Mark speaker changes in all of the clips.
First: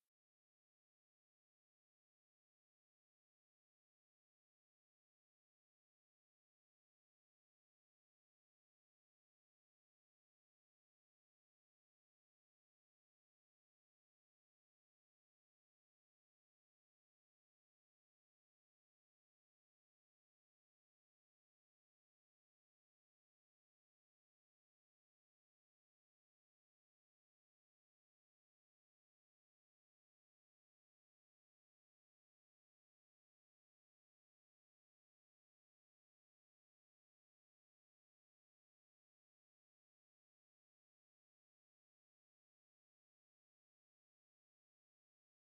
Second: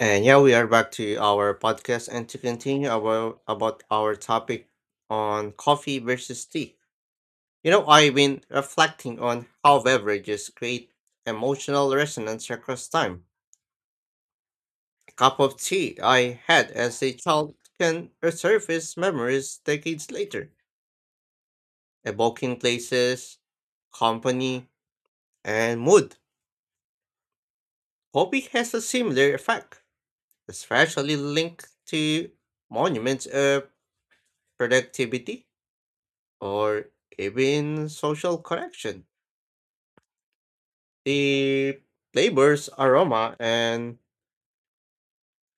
Speaker 1: And yeah, we are back to our podcast and to continue about our topic on coffee versus tea. You know, I've been reflecting on how beverages create emotional resonance across time. A cup of tea I had as a child can resurface memories decades later, evoking places, company, and mood. Coffee has a similar effect, especially linked to monuments of productivity or even social correction. The flavors, aroma, and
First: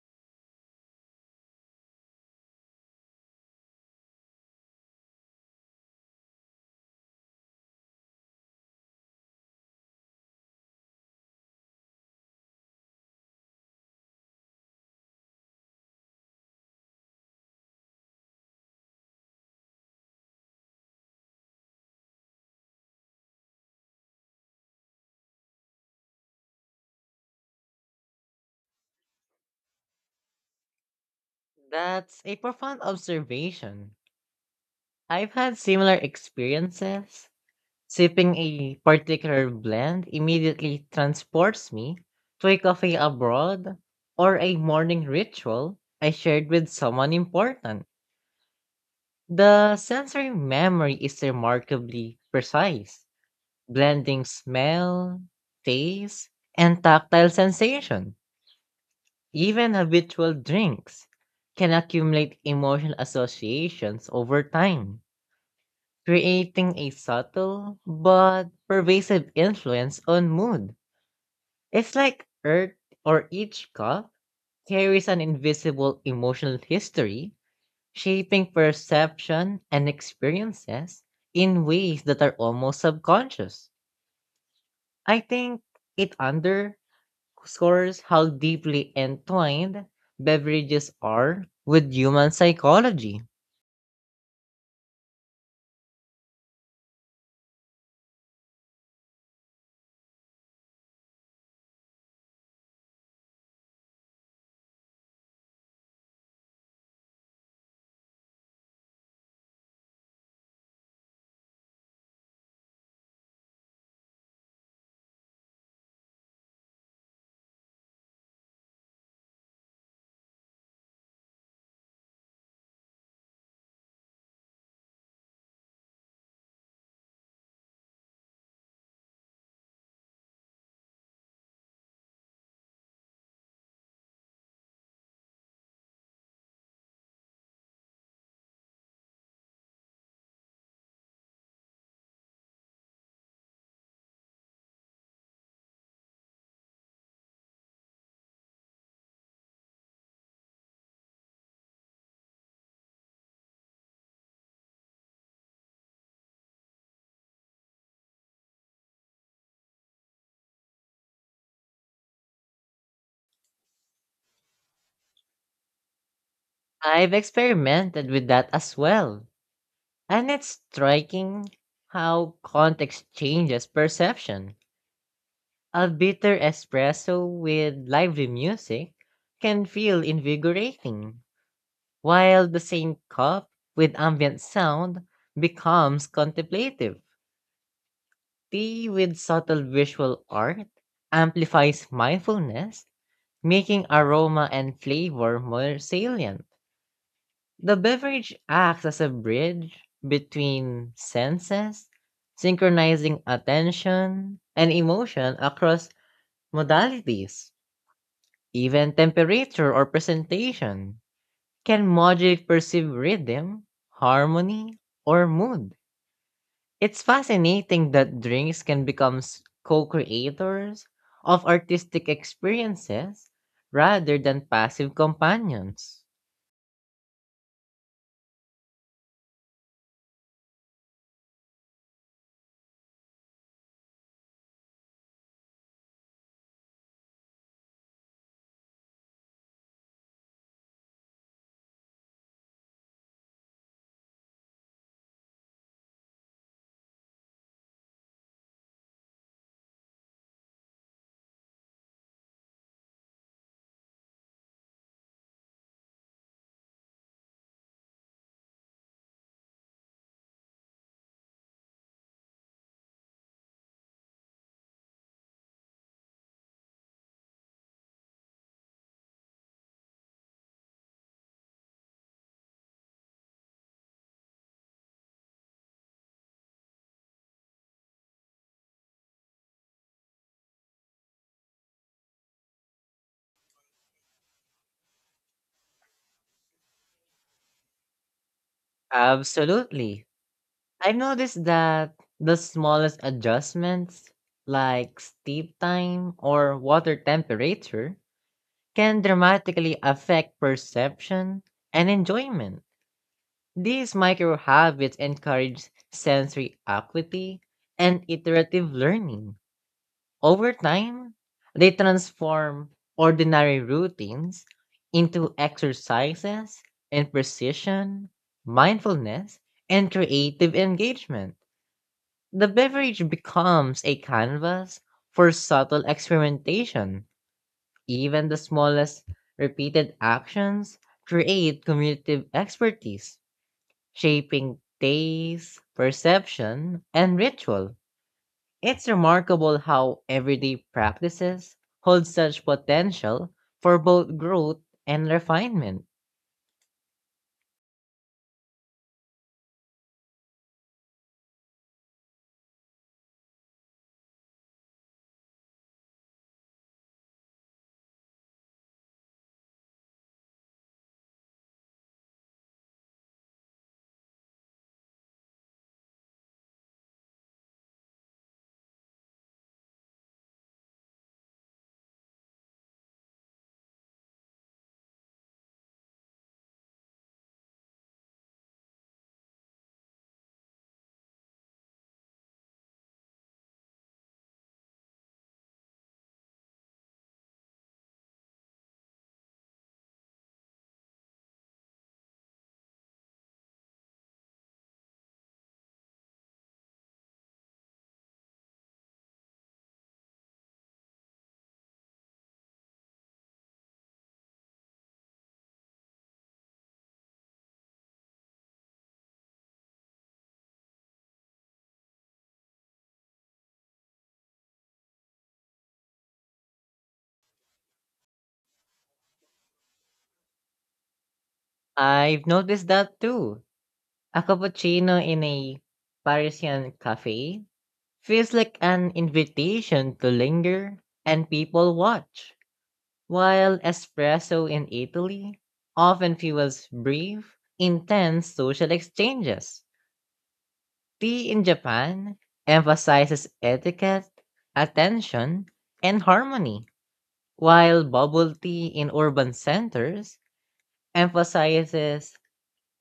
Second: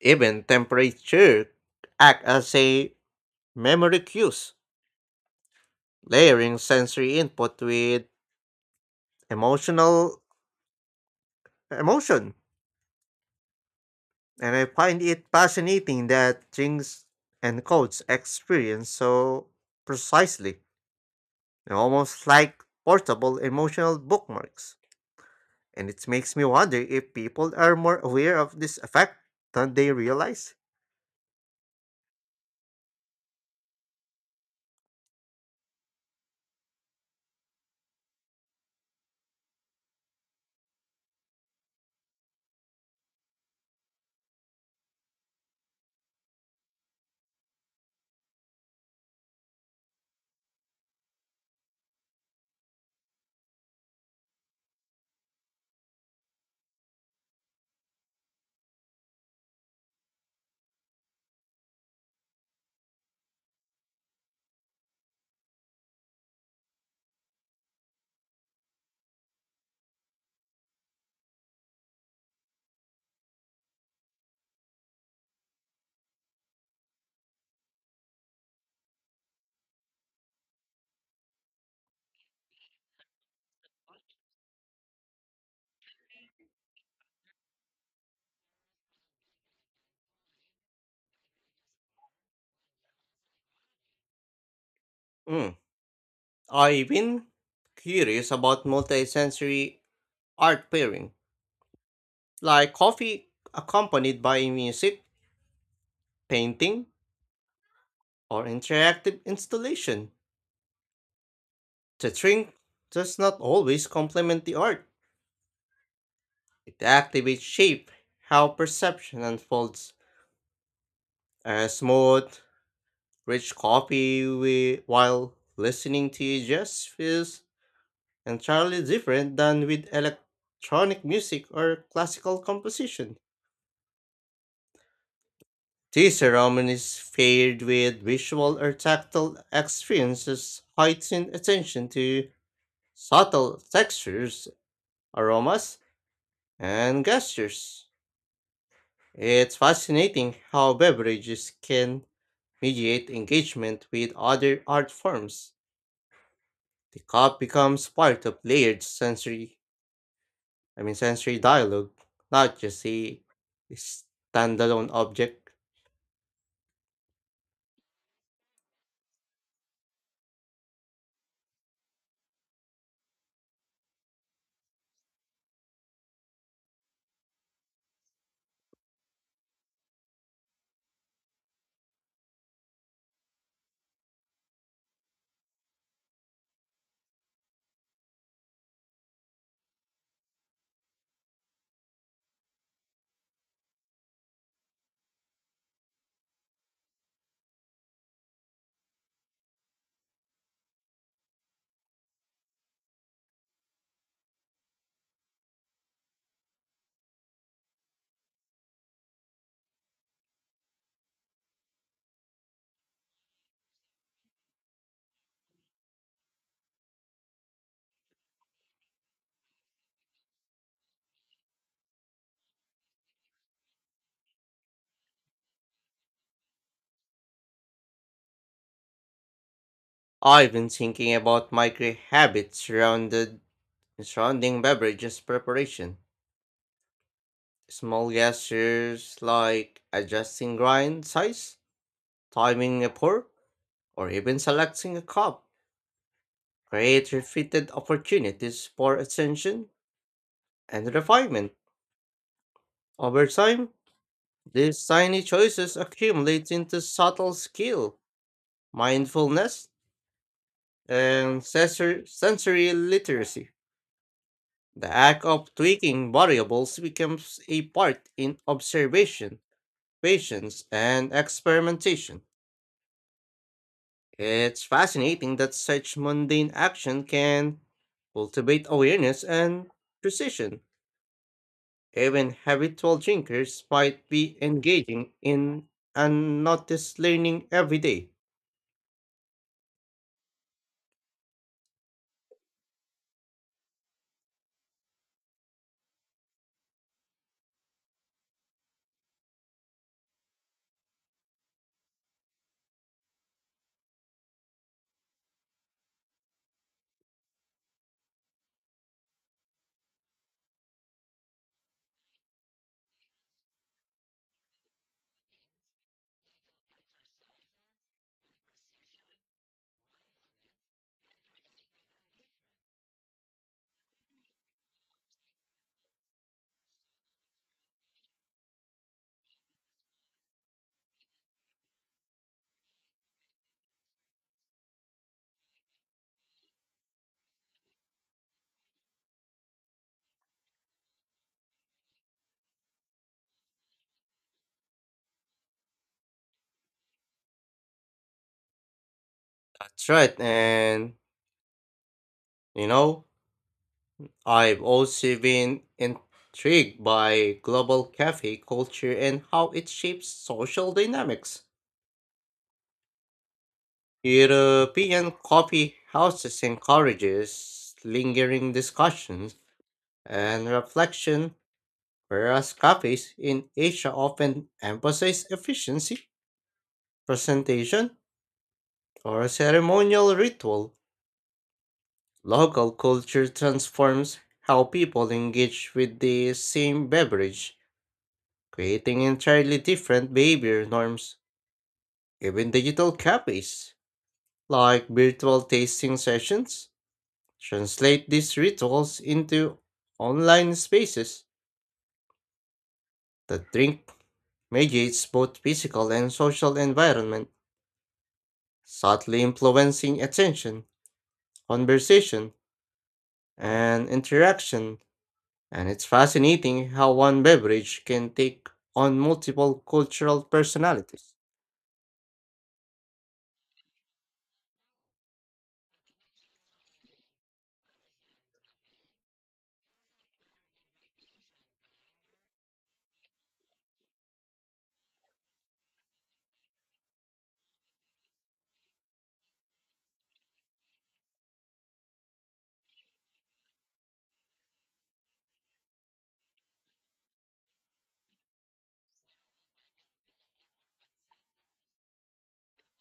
Speaker 1: even temperature act as a memory cues, layering sensory input with emotional emotion. And I find it fascinating that things encodes experience so precisely, almost like portable emotional bookmarks. And it makes me wonder if people are more aware of this effect than they realize.
Speaker 2: That's a profound observation. I've had similar experiences. Sipping a particular blend immediately transports me to a coffee abroad or a morning ritual I shared with someone important. The sensory memory is remarkably precise, blending smell, taste, and tactile sensation. Even habitual drinks can accumulate emotional associations over time, creating a subtle but pervasive influence on mood. It's like Earth or each cup carries an invisible emotional history, shaping perception and experiences in ways that are almost subconscious. I think it underscores how deeply entwined beverages are with human psychology.
Speaker 1: Mm. I've been curious about multisensory art pairing, like coffee accompanied by music, painting, or interactive installation. The drink does not always complement the art. It activates shape, how perception unfolds. A smooth, rich coffee while listening to you just feels entirely different than with electronic music or classical composition. These ceremonies, paired with visual or tactile experiences, heighten attention to subtle textures, aromas, and gestures. It's fascinating how beverages can mediate engagement with other art forms. The cup becomes part of layered sensory, I mean sensory dialogue, not just a standalone object.
Speaker 2: I've experimented with that as well. And it's striking how context changes perception. A bitter espresso with lively music can feel invigorating, while the same cup with ambient sound becomes contemplative. Tea with subtle visual art amplifies mindfulness, making aroma and flavor more salient. The beverage acts as a bridge between senses, synchronizing attention and emotion across modalities. Even temperature or presentation can modulate perceived rhythm, harmony, or mood. It's fascinating that drinks can become co creators of artistic experiences rather than passive companions.
Speaker 1: I've been thinking about micro habits surrounded In Surrounding beverages preparation. Small gestures like adjusting grind size, timing a pour, or even selecting a cup create repeated opportunities for attention and refinement. Over time, these tiny choices accumulate into subtle skill, mindfulness, and sensory literacy. The act of tweaking variables becomes a part in observation patience, and experimentation. It's fascinating that such mundane action can cultivate awareness and precision. Even habitual drinkers might be engaging in unnoticed learning every day.
Speaker 2: Absolutely. I have noticed that the smallest adjustments, like steep time or water temperature, can dramatically affect perception and enjoyment. These micro habits encourage sensory acuity and iterative learning. Over time, they transform ordinary routines into exercises in precision, mindfulness, and creative engagement. The beverage becomes a canvas for subtle experimentation. Even the smallest repeated actions create cumulative expertise, shaping taste, perception, and ritual. It's remarkable how everyday practices hold such potential for both growth and refinement.
Speaker 1: That's right, and you know, I've also been intrigued by global cafe culture and how it shapes social dynamics. European coffee houses encourages lingering discussions and reflection, whereas cafes in Asia often emphasize efficiency, presentation, or ceremonial ritual. Local culture transforms how people engage with the same beverage, creating entirely different behavior norms. Even digital cafes, like virtual tasting sessions, translate these rituals into online spaces that drink mediates both physical and social environment, subtly influencing attention, conversation, and interaction. And it's fascinating how one beverage can take on multiple cultural personalities.
Speaker 2: I've noticed that too. A cappuccino in a Parisian cafe feels like an invitation to linger and people watch, while espresso in Italy often fuels brief, intense social exchanges. Tea in Japan emphasizes etiquette, attention, and harmony, while bubble tea in urban centers emphasizes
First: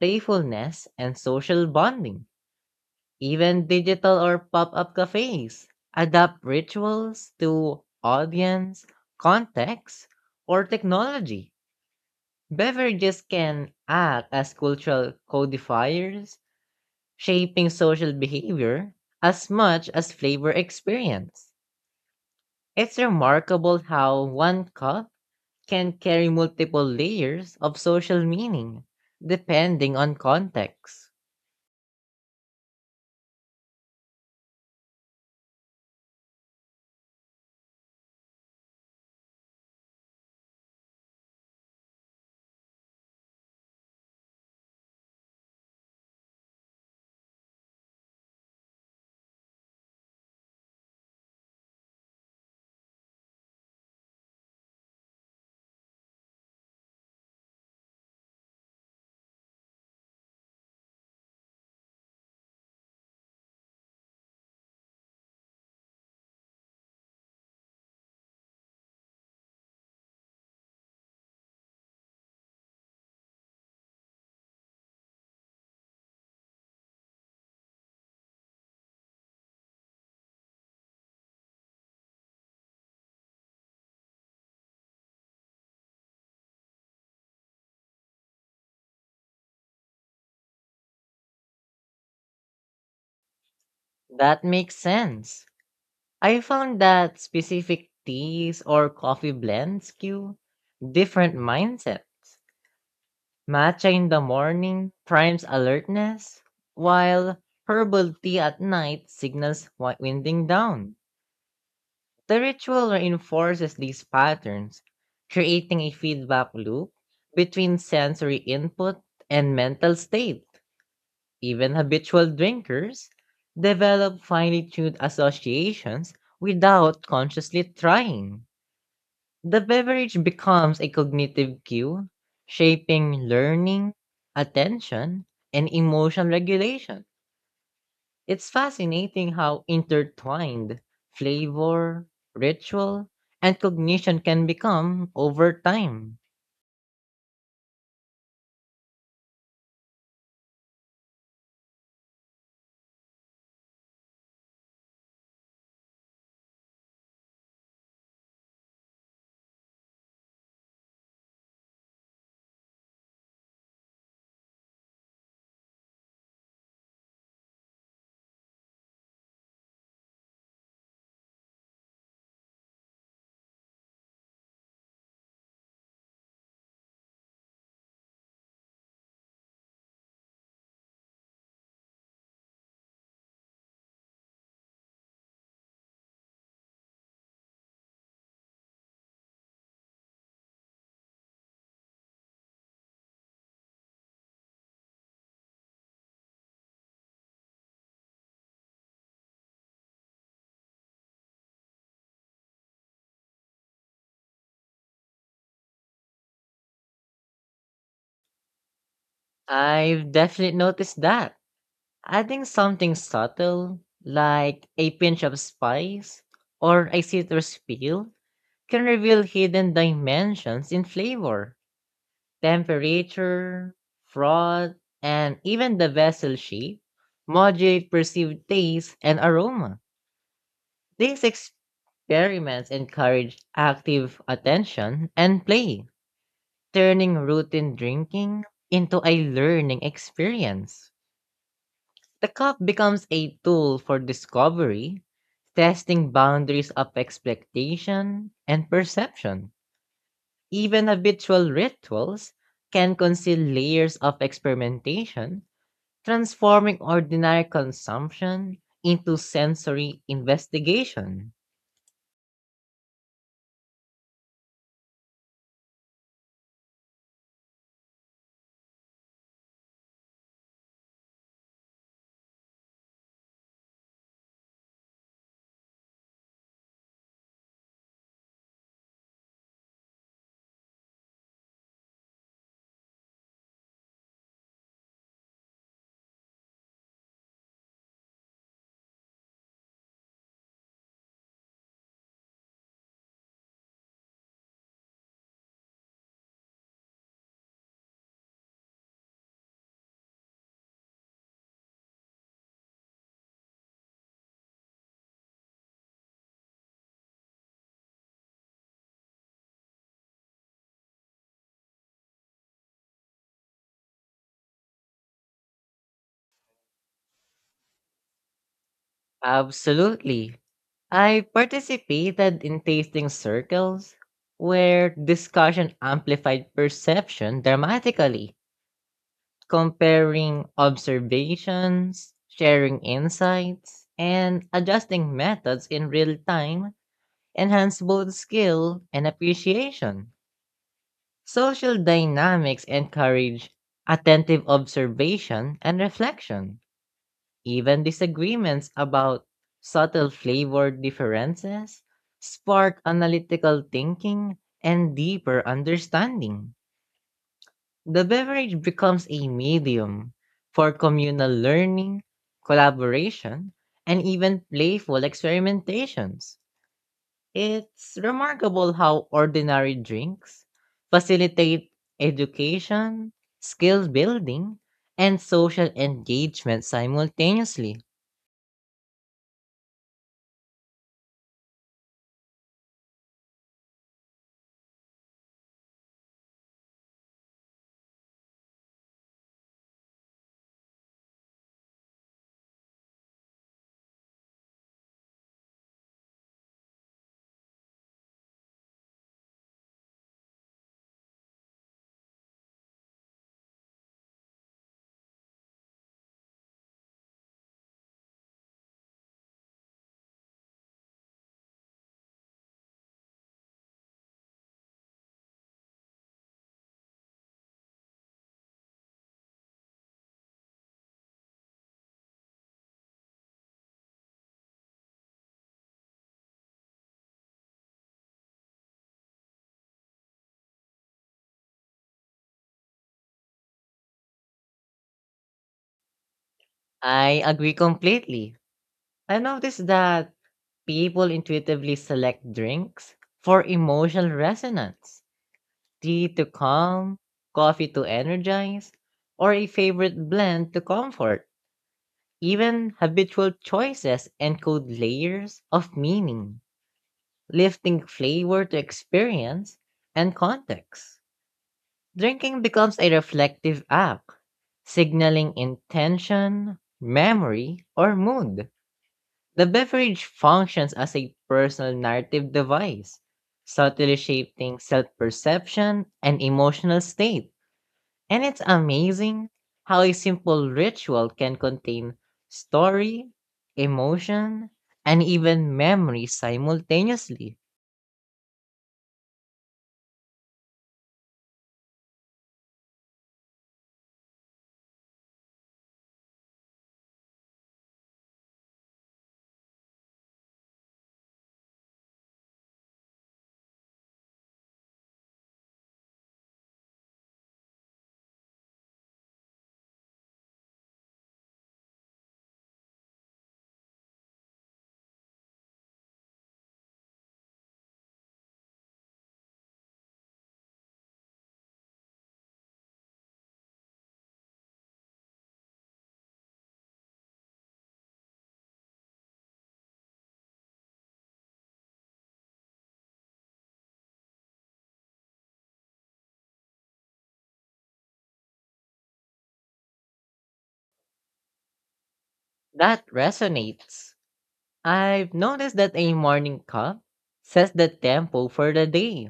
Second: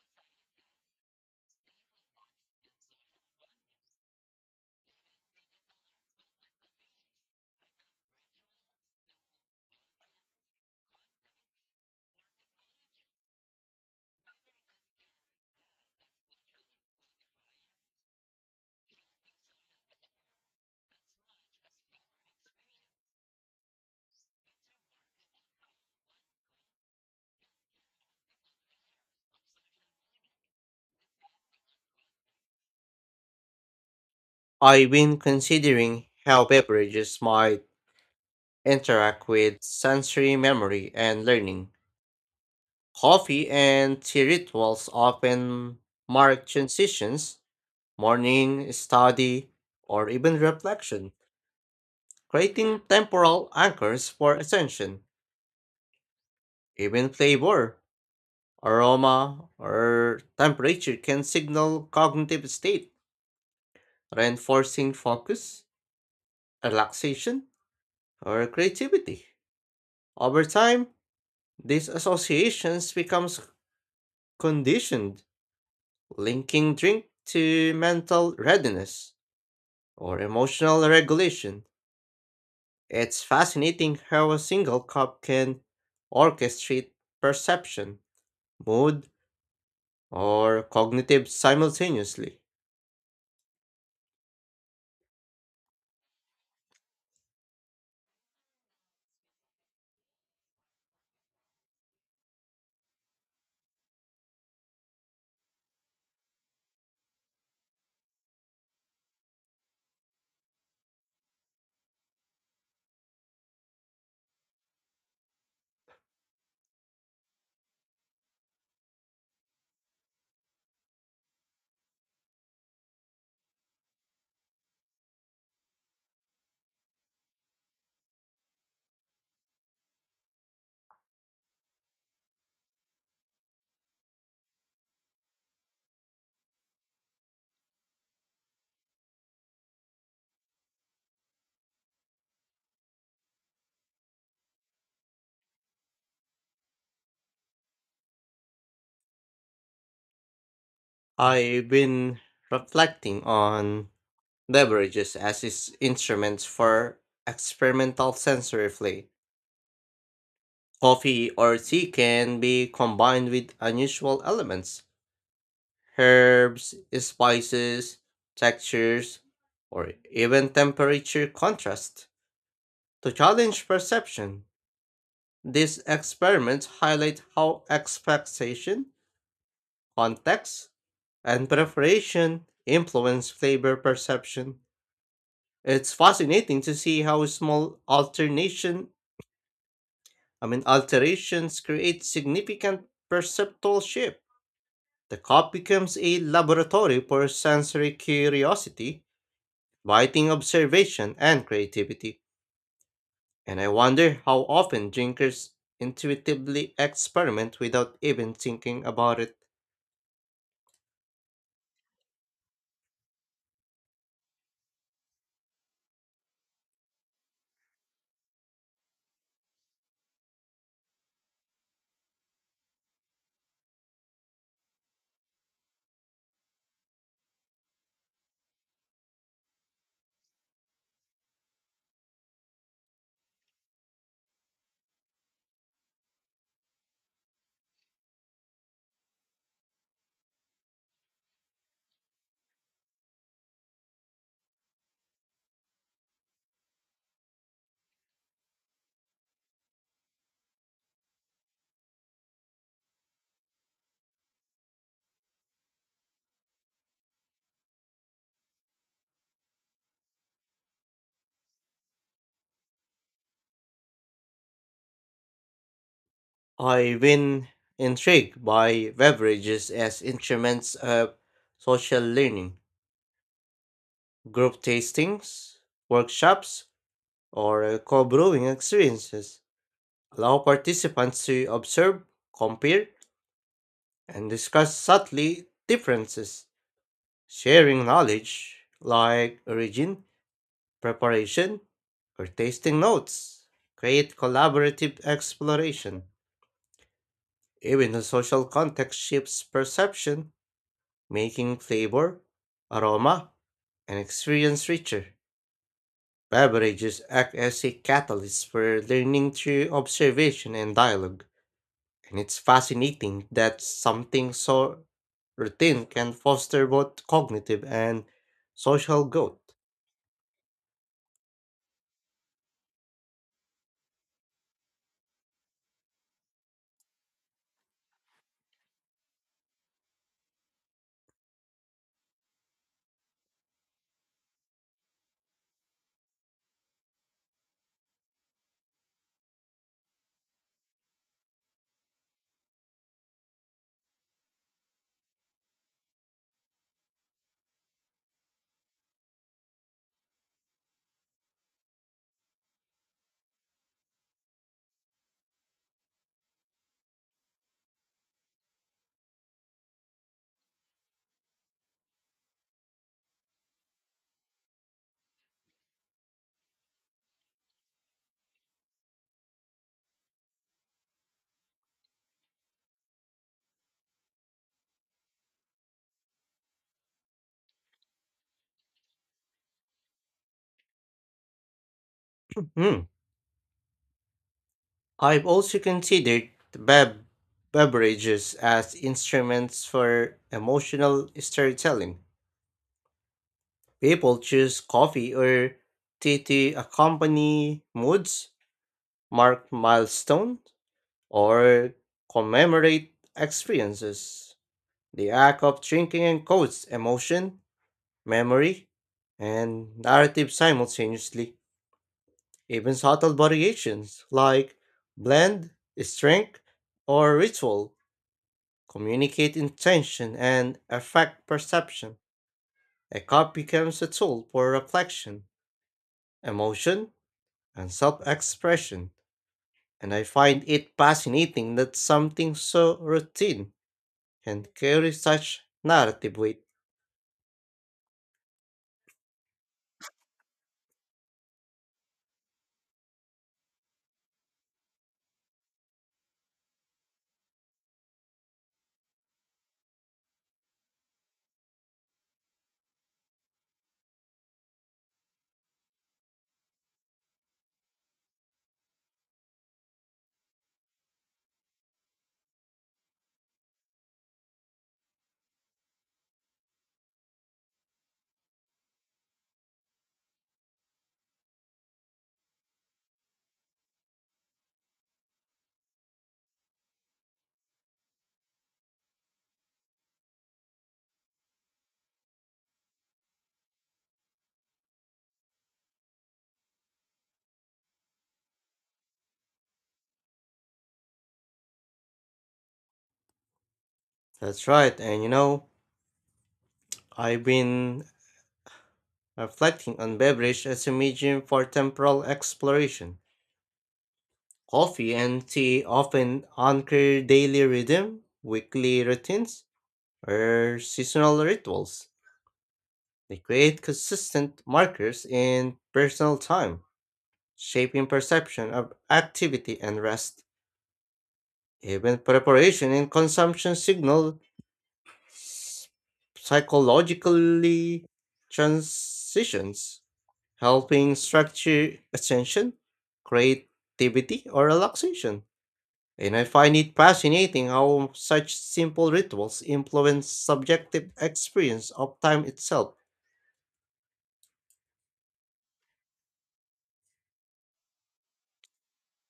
Speaker 2: playfulness and social bonding. Even digital or pop-up cafes adapt rituals to audience, context, or technology. Beverages can act as cultural codifiers, shaping social behavior as much as flavor experience. It's remarkable how one cup can carry multiple layers of social meaning, depending on context.
Speaker 1: I've been considering how beverages might interact with sensory memory and learning. Coffee and tea rituals often mark transitions, morning, study, or even reflection, creating temporal anchors for ascension. Even flavor, aroma, or temperature can signal cognitive state, reinforcing focus, relaxation, or creativity. Over time, these associations becomes conditioned, linking drink to mental readiness or emotional regulation. It's fascinating how a single cup can orchestrate perception, mood, or cognitive simultaneously.
Speaker 2: That makes sense. I found that specific teas or coffee blends cue different mindsets. Matcha in the morning primes alertness, while herbal tea at night signals winding down. The ritual reinforces these patterns, creating a feedback loop between sensory input and mental state. Even habitual drinkers develop finely tuned associations without consciously trying. The beverage becomes a cognitive cue, shaping learning, attention, and emotion regulation. It's fascinating how intertwined flavor, ritual, and cognition can become over time.
Speaker 1: I've been reflecting on beverages as its instruments for experimental sensory play. Coffee or tea can be combined with unusual elements, herbs, spices, textures, or even temperature contrast. To challenge perception, these experiments highlight how expectation, context, and preparation influence flavor perception. It's fascinating to see how small alternation, I mean alterations create significant perceptual shift. The cup becomes a laboratory for sensory curiosity, biting observation and creativity. And I wonder how often drinkers intuitively experiment without even thinking about it.
Speaker 2: I've definitely noticed that. Adding something subtle, like a pinch of spice or a citrus peel, can reveal hidden dimensions in flavor. Temperature, froth, and even the vessel shape modulate perceived taste and aroma. These experiments encourage active attention and play, turning routine drinking into a learning experience. The cup becomes a tool for discovery, testing boundaries of expectation and perception. Even habitual rituals can conceal layers of experimentation, transforming ordinary consumption into sensory investigation.
Speaker 1: I've been intrigued by beverages as instruments of social learning, group tastings, workshops, or co-brewing experiences. Allow participants to observe, compare, and discuss subtly differences, sharing knowledge like origin, preparation, or tasting notes, create collaborative exploration. Even the social context shifts perception, making flavor, aroma, and experience richer. Beverages act as a catalyst for learning through observation and dialogue, and it's fascinating that something so routine can foster both cognitive and social growth.
Speaker 2: Absolutely. I participated in tasting circles where discussion amplified perception dramatically, comparing observations, sharing insights, and adjusting methods in real time enhance both skill and appreciation. Social dynamics encourage attentive observation and reflection. Even disagreements about subtle flavor differences spark analytical thinking and deeper understanding. The beverage becomes a medium for communal learning, collaboration, and even playful experimentations. It's remarkable how ordinary drinks facilitate education, skill building, and social engagement simultaneously.
Speaker 1: Hmm. I've also considered the beverages as instruments for emotional storytelling. People choose coffee or tea to accompany moods, mark milestones, or commemorate experiences. The act of drinking encodes emotion, memory, and narrative simultaneously. Even subtle variations like blend, strength, or ritual communicate intention, and affect perception. A cup becomes a tool for reflection, emotion, and self expression, and I find it fascinating that something so routine can carry such narrative weight.
Speaker 2: I agree completely. I noticed that people intuitively select drinks for emotional resonance, tea to calm, coffee to energize, or a favorite blend to comfort. Even habitual choices encode layers of meaning, lifting flavor to experience and context. Drinking becomes a reflective act, signaling intention, memory, or mood. The beverage functions as a personal narrative device, subtly shaping self perception and emotional state. And it's amazing how a simple ritual can contain story, emotion, and even memory simultaneously.
Speaker 1: That's right, and you know, I've been reflecting on beverage as a medium for temporal exploration. Coffee and tea often anchor daily rhythm, weekly routines, or seasonal rituals. They create consistent markers in personal time, shaping perception of activity and rest. Even preparation and consumption signal s- psychologically transitions, helping structure attention, creativity, or relaxation. And I find it fascinating how such simple rituals influence subjective experience of time itself.
Speaker 2: That resonates. I've noticed that a morning cup sets the tempo for the day,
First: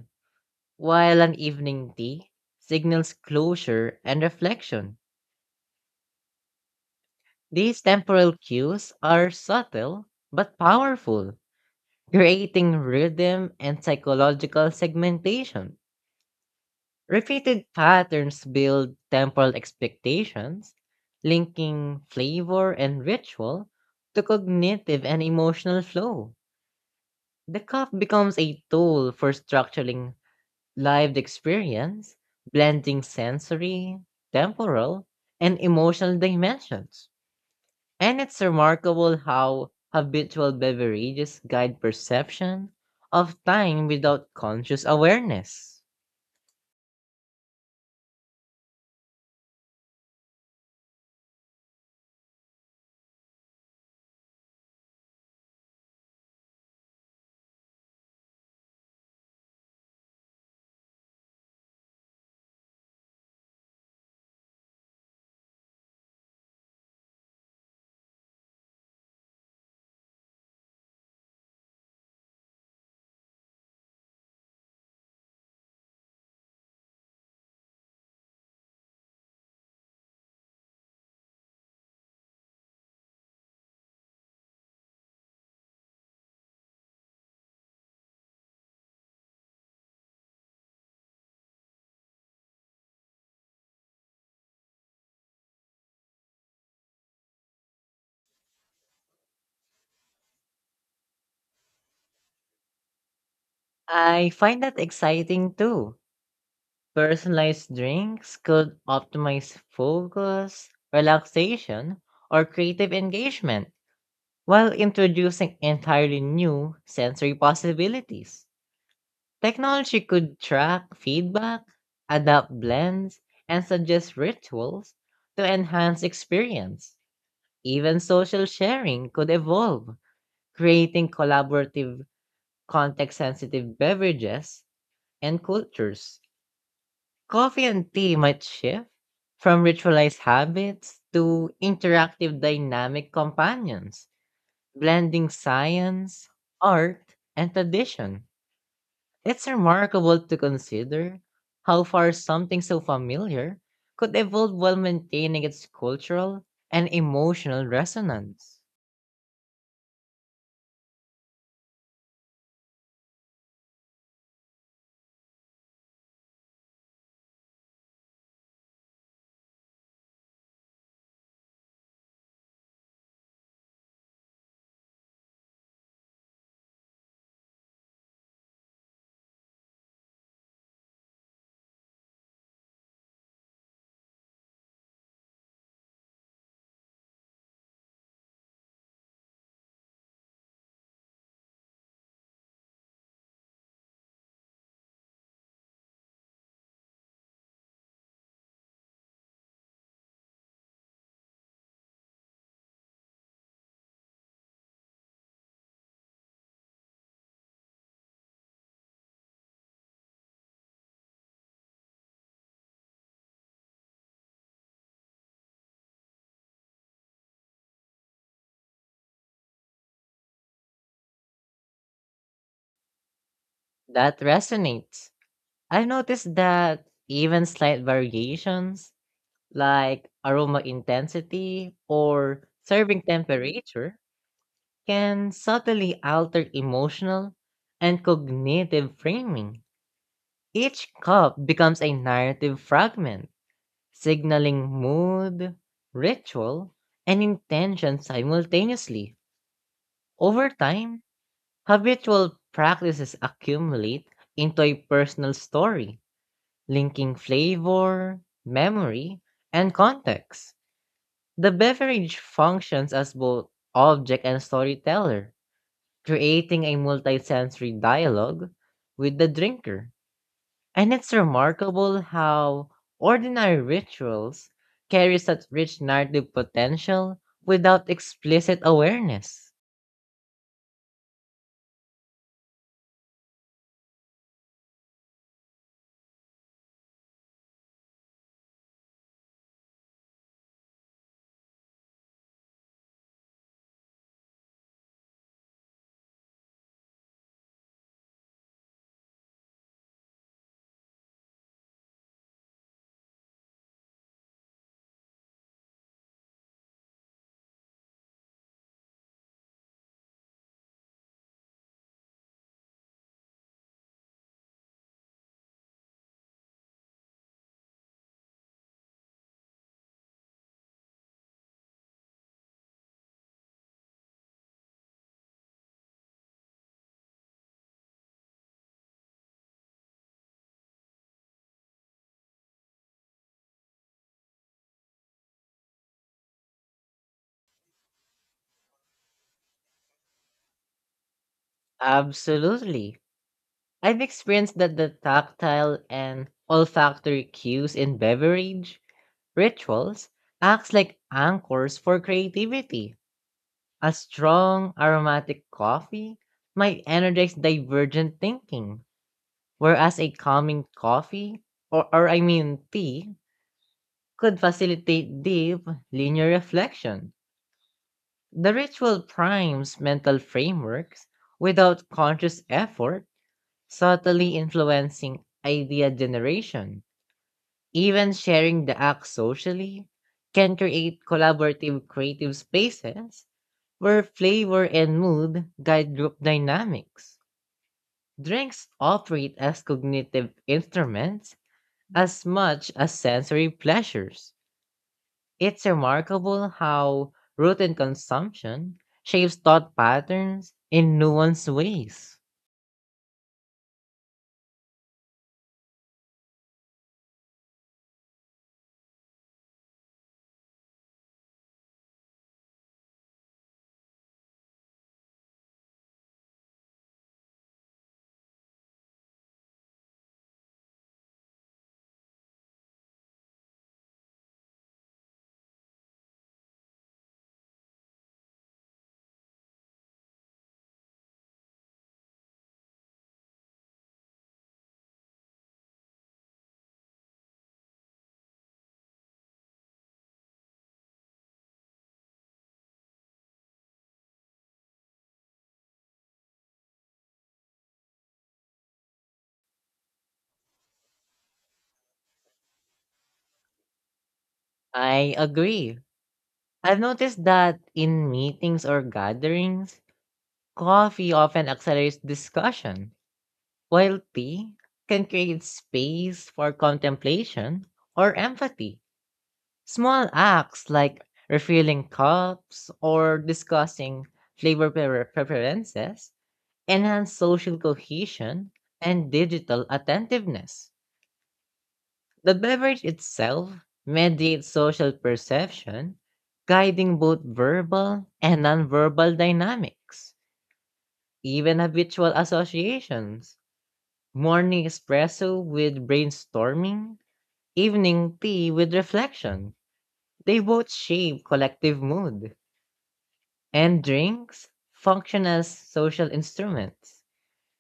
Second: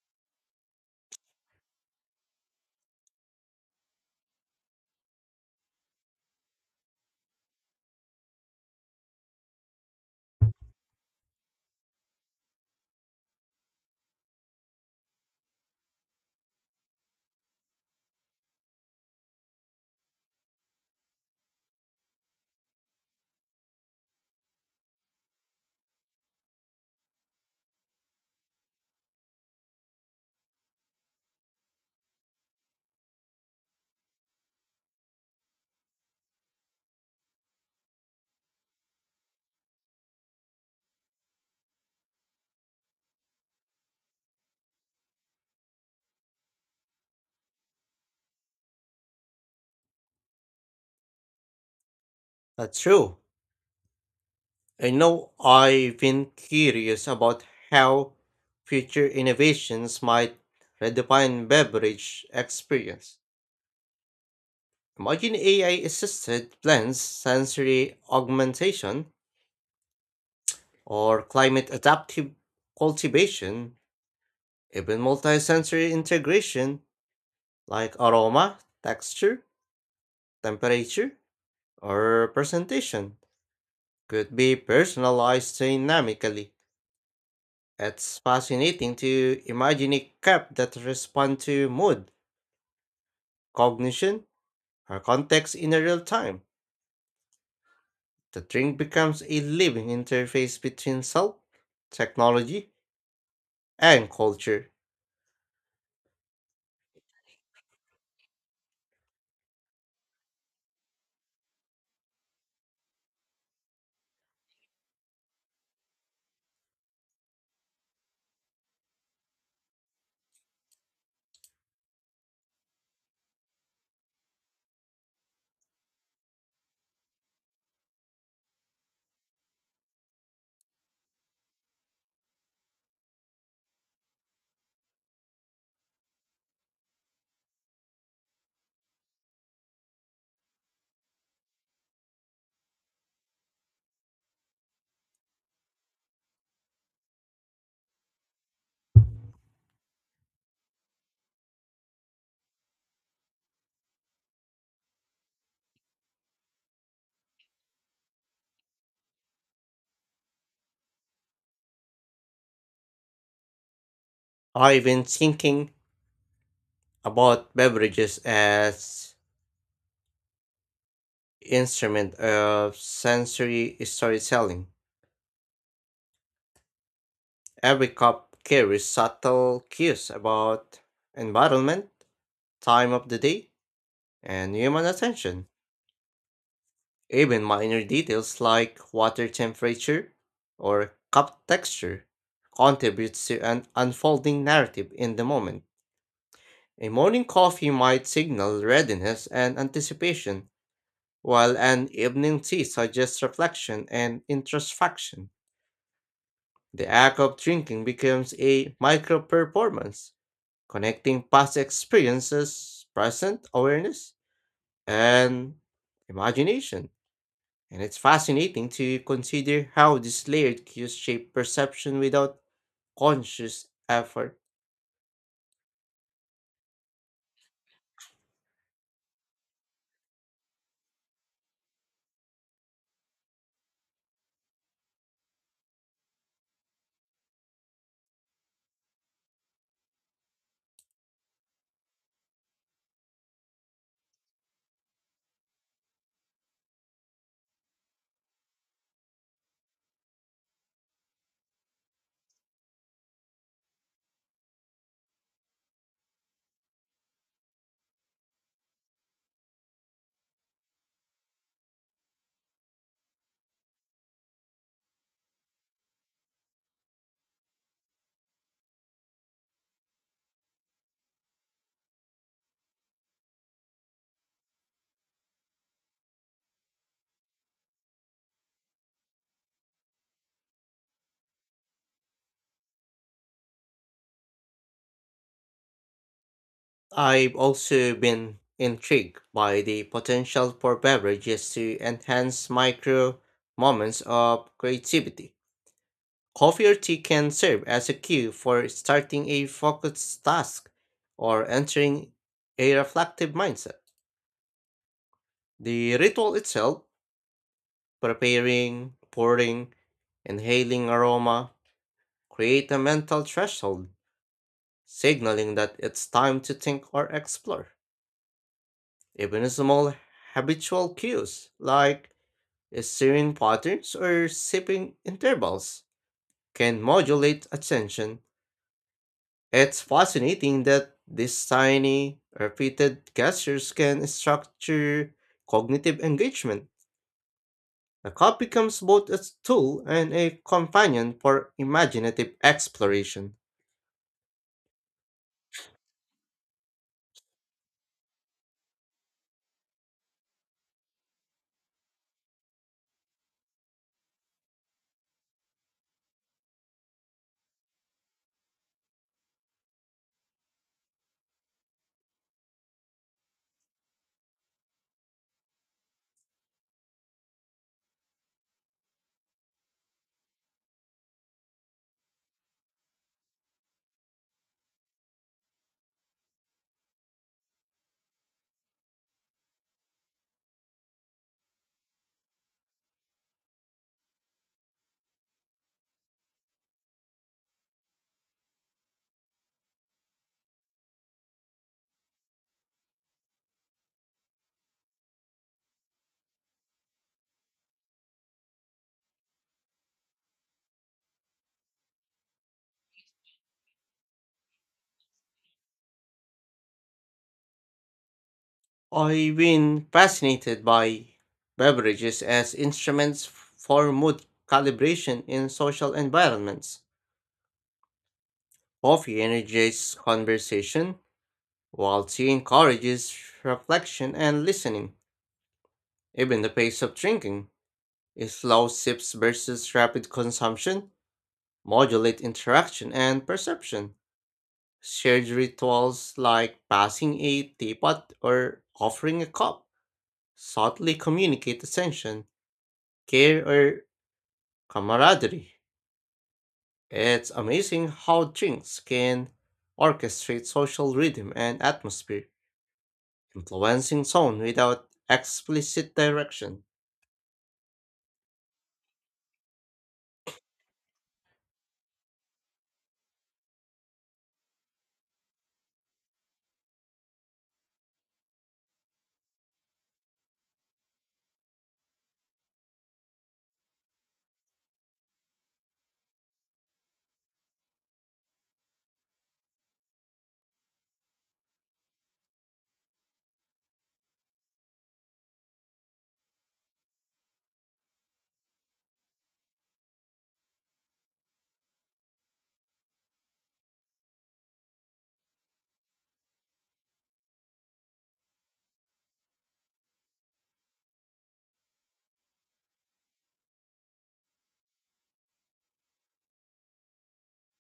Speaker 2: while an evening tea signals closure and reflection. These temporal cues are subtle but powerful, creating rhythm and psychological segmentation. Repeated patterns build temporal expectations, linking flavor and ritual to cognitive and emotional flow. The cup becomes a tool for structuring lived experience, blending sensory, temporal, and emotional dimensions. And it's remarkable how habitual beverages guide perception of time without conscious awareness.
Speaker 1: That's true. I know I've been curious about how future innovations might redefine beverage experience. Imagine AI-assisted blends, sensory augmentation, or climate adaptive cultivation, even multisensory integration like aroma, texture, temperature, or presentation could be personalized dynamically. It's fascinating to imagine a cap that responds to mood, cognition, or context in a real time. The drink becomes a living interface between self, technology, and
Speaker 2: I find
Speaker 1: culture.
Speaker 2: that exciting too. Personalized drinks could optimize focus, relaxation, or creative engagement while introducing entirely new sensory possibilities. Technology could track feedback, adapt blends, and suggest rituals to enhance experience. Even social sharing could evolve, creating collaborative, context sensitive beverages and cultures. Coffee and tea might shift from ritualized habits to interactive dynamic companions, blending science, art, and tradition. It's remarkable to consider how far something so familiar could evolve while maintaining its cultural and emotional resonance.
Speaker 1: Or even thinking about beverages as instrument of sensory storytelling. Every cup carries subtle cues about environment, time of the day, and human attention. Even minor details like water temperature or cup texture contributes to an unfolding narrative in the moment. A morning coffee might signal readiness and anticipation, while an evening tea suggests reflection and introspection. The act of drinking becomes a micro performance, connecting past experiences, present awareness, and imagination. And it's fascinating to consider how these layered cues shape perception without conscious
Speaker 2: That
Speaker 1: effort.
Speaker 2: resonates. I've noticed that even slight variations, like aroma intensity or serving temperature, can subtly alter emotional and cognitive framing. Each cup becomes a narrative fragment, signaling mood, ritual, and intention simultaneously. Over time, habitual practices accumulate into a personal story, linking flavor, memory, and context. The beverage functions as both object and storyteller, creating a multisensory dialogue with the drinker. And it's remarkable how ordinary rituals carry such rich narrative potential without explicit awareness.
Speaker 1: I've also been intrigued by the potential for beverages to enhance micro moments of creativity. Coffee or tea can serve as a cue for starting a focused task or entering a reflective mindset. The ritual itself, preparing, pouring, inhaling aroma, create a mental threshold, signaling that it's time to think or explore. Even small habitual cues, like steering patterns or sipping intervals, can modulate attention. It's fascinating that these tiny, repeated gestures can structure cognitive engagement. The cup becomes both a tool and a companion for imaginative
Speaker 2: Absolutely.
Speaker 1: exploration.
Speaker 2: I've experienced that the tactile and olfactory cues in beverage rituals acts like anchors for creativity. A strong aromatic coffee might energize divergent thinking, whereas a calming coffee or tea could facilitate deep, linear reflection. The ritual primes mental frameworks without conscious effort, subtly influencing idea generation. Even sharing the act socially can create collaborative creative spaces where flavor and mood guide group dynamics. Drinks operate as cognitive instruments as much as sensory pleasures. It's remarkable how routine consumption shapes thought patterns in nuanced ways.
Speaker 1: I've been fascinated by beverages as instruments for mood calibration in social environments. Coffee energizes conversation, while tea encourages reflection and listening. Even the pace of drinking, slow sips versus rapid consumption, modulate interaction and perception. Shared rituals like passing a teapot or offering a cup subtly communicate attention, care, or camaraderie. It's amazing how drinks can orchestrate social rhythm and atmosphere, influencing tone without
Speaker 2: I agree.
Speaker 1: explicit direction.
Speaker 2: I've noticed that in meetings or gatherings, coffee often accelerates discussion, while tea can create space for contemplation or empathy. Small acts like refilling cups or discussing flavor preferences enhance social cohesion, and digital attentiveness. The beverage itself mediates social perception, guiding both verbal and nonverbal dynamics, even habitual associations. Morning espresso with brainstorming, evening tea with reflection. They both shape collective mood, and drinks function as social instruments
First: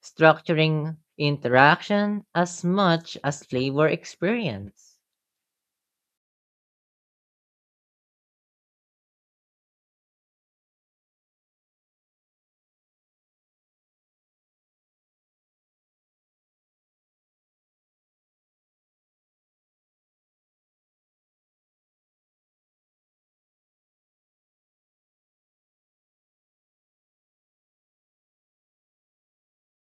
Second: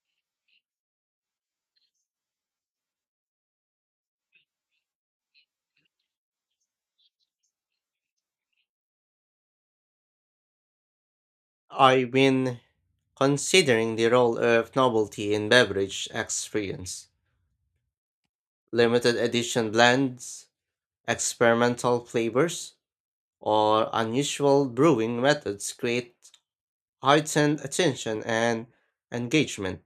Speaker 2: structuring interaction as much as flavor experience.
Speaker 1: I've been considering the role of novelty in beverage experience, limited edition blends, experimental flavors, or unusual brewing methods create heightened attention and engagement.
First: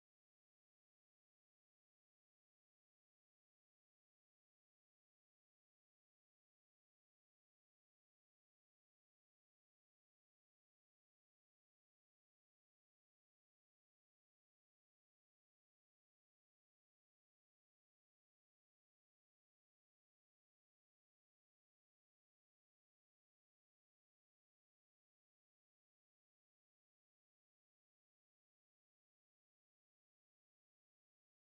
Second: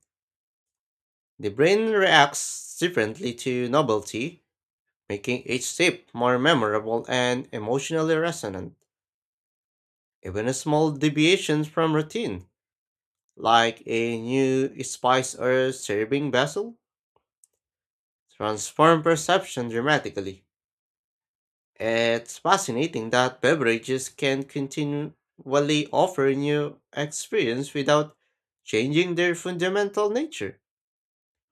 Speaker 1: The brain reacts differently to novelty, making each sip more memorable and emotionally resonant. Even small deviations from routine, like a new spice or serving vessel, transform perception dramatically. It's fascinating that beverages can continually offer new experience without changing their fundamental nature.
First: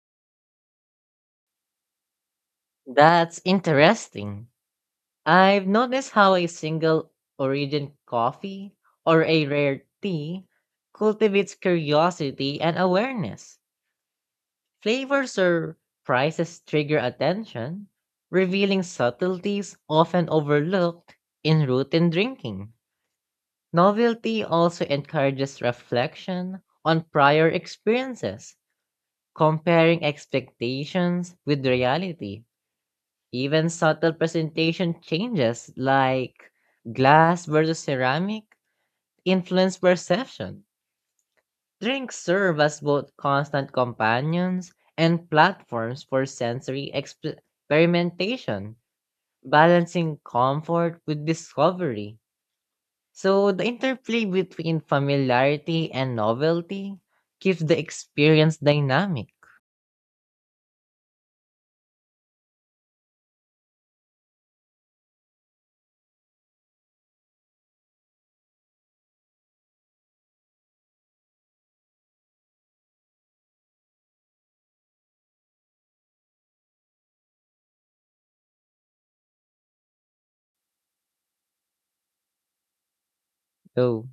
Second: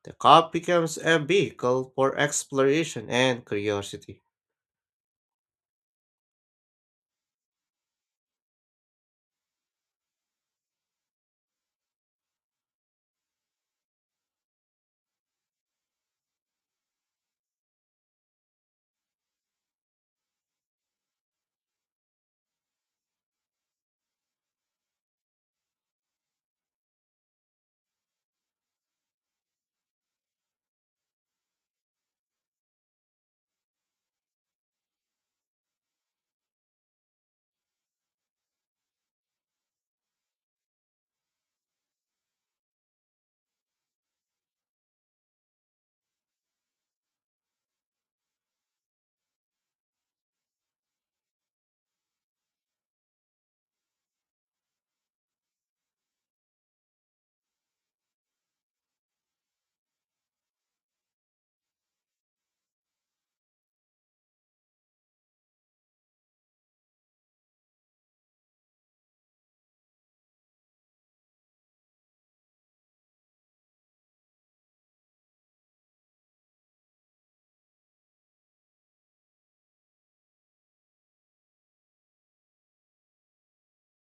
Speaker 1: The cup becomes a vehicle for exploration
Speaker 2: That's
Speaker 1: and curiosity.
Speaker 2: interesting. I've noticed how a single origin coffee or a rare tea cultivates curiosity and awareness. Flavors or prices trigger attention, revealing subtleties often overlooked in routine drinking. Novelty also encourages reflection on prior experiences, comparing expectations with reality. Even subtle presentation changes like glass versus ceramic influence perception. Drinks serve as both constant companions and platforms for sensory experimentation, balancing comfort with discovery. So, the interplay between familiarity and novelty keeps the experience dynamic. So,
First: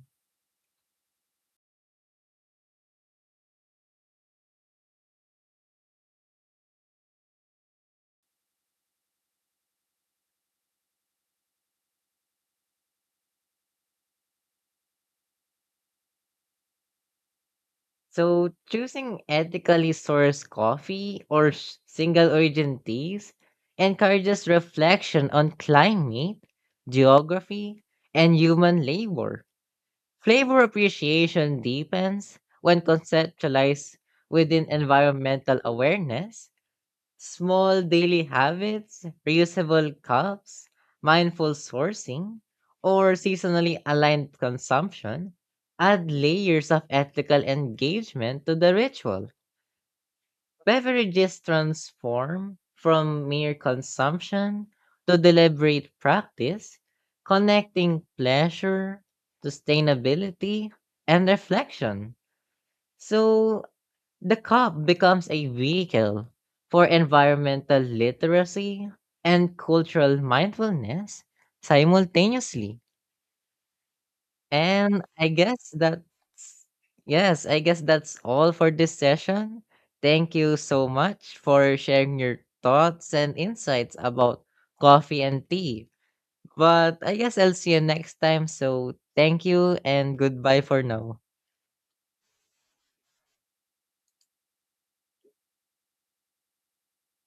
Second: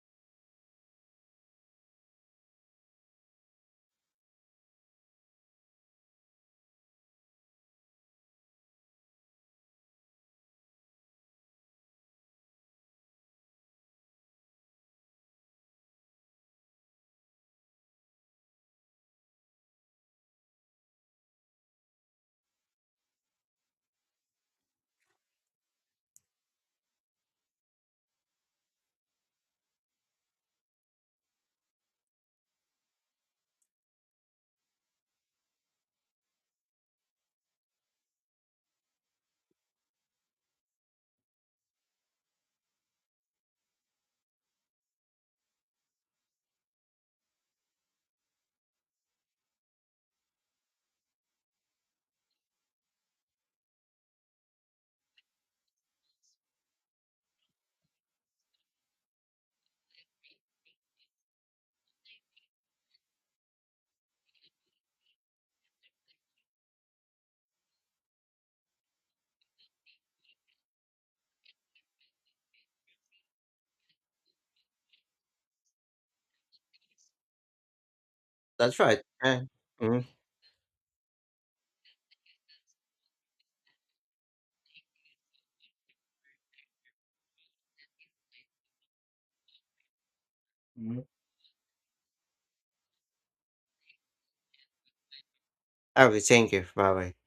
Speaker 2: So, choosing ethically sourced coffee or single origin teas encourages reflection on climate, geography, and human labor. Flavor appreciation deepens when conceptualized within environmental awareness. Small daily habits, reusable cups, mindful sourcing, or seasonally aligned consumption add layers of ethical engagement to the ritual. Beverages transform from mere consumption to deliberate practice, connecting pleasure, sustainability, and reflection. So, the Cup becomes a vehicle for environmental literacy and cultural mindfulness simultaneously. And I guess that's all for
Speaker 1: That's
Speaker 2: this
Speaker 1: right. And
Speaker 2: session.
Speaker 1: Mhm.
Speaker 2: Thank you so much for sharing your thoughts and insights about coffee and tea. But I guess I'll see you next time. So thank you and goodbye for
Speaker 1: Mhm.
Speaker 2: now.
Speaker 1: Okay, thank you. Bye bye.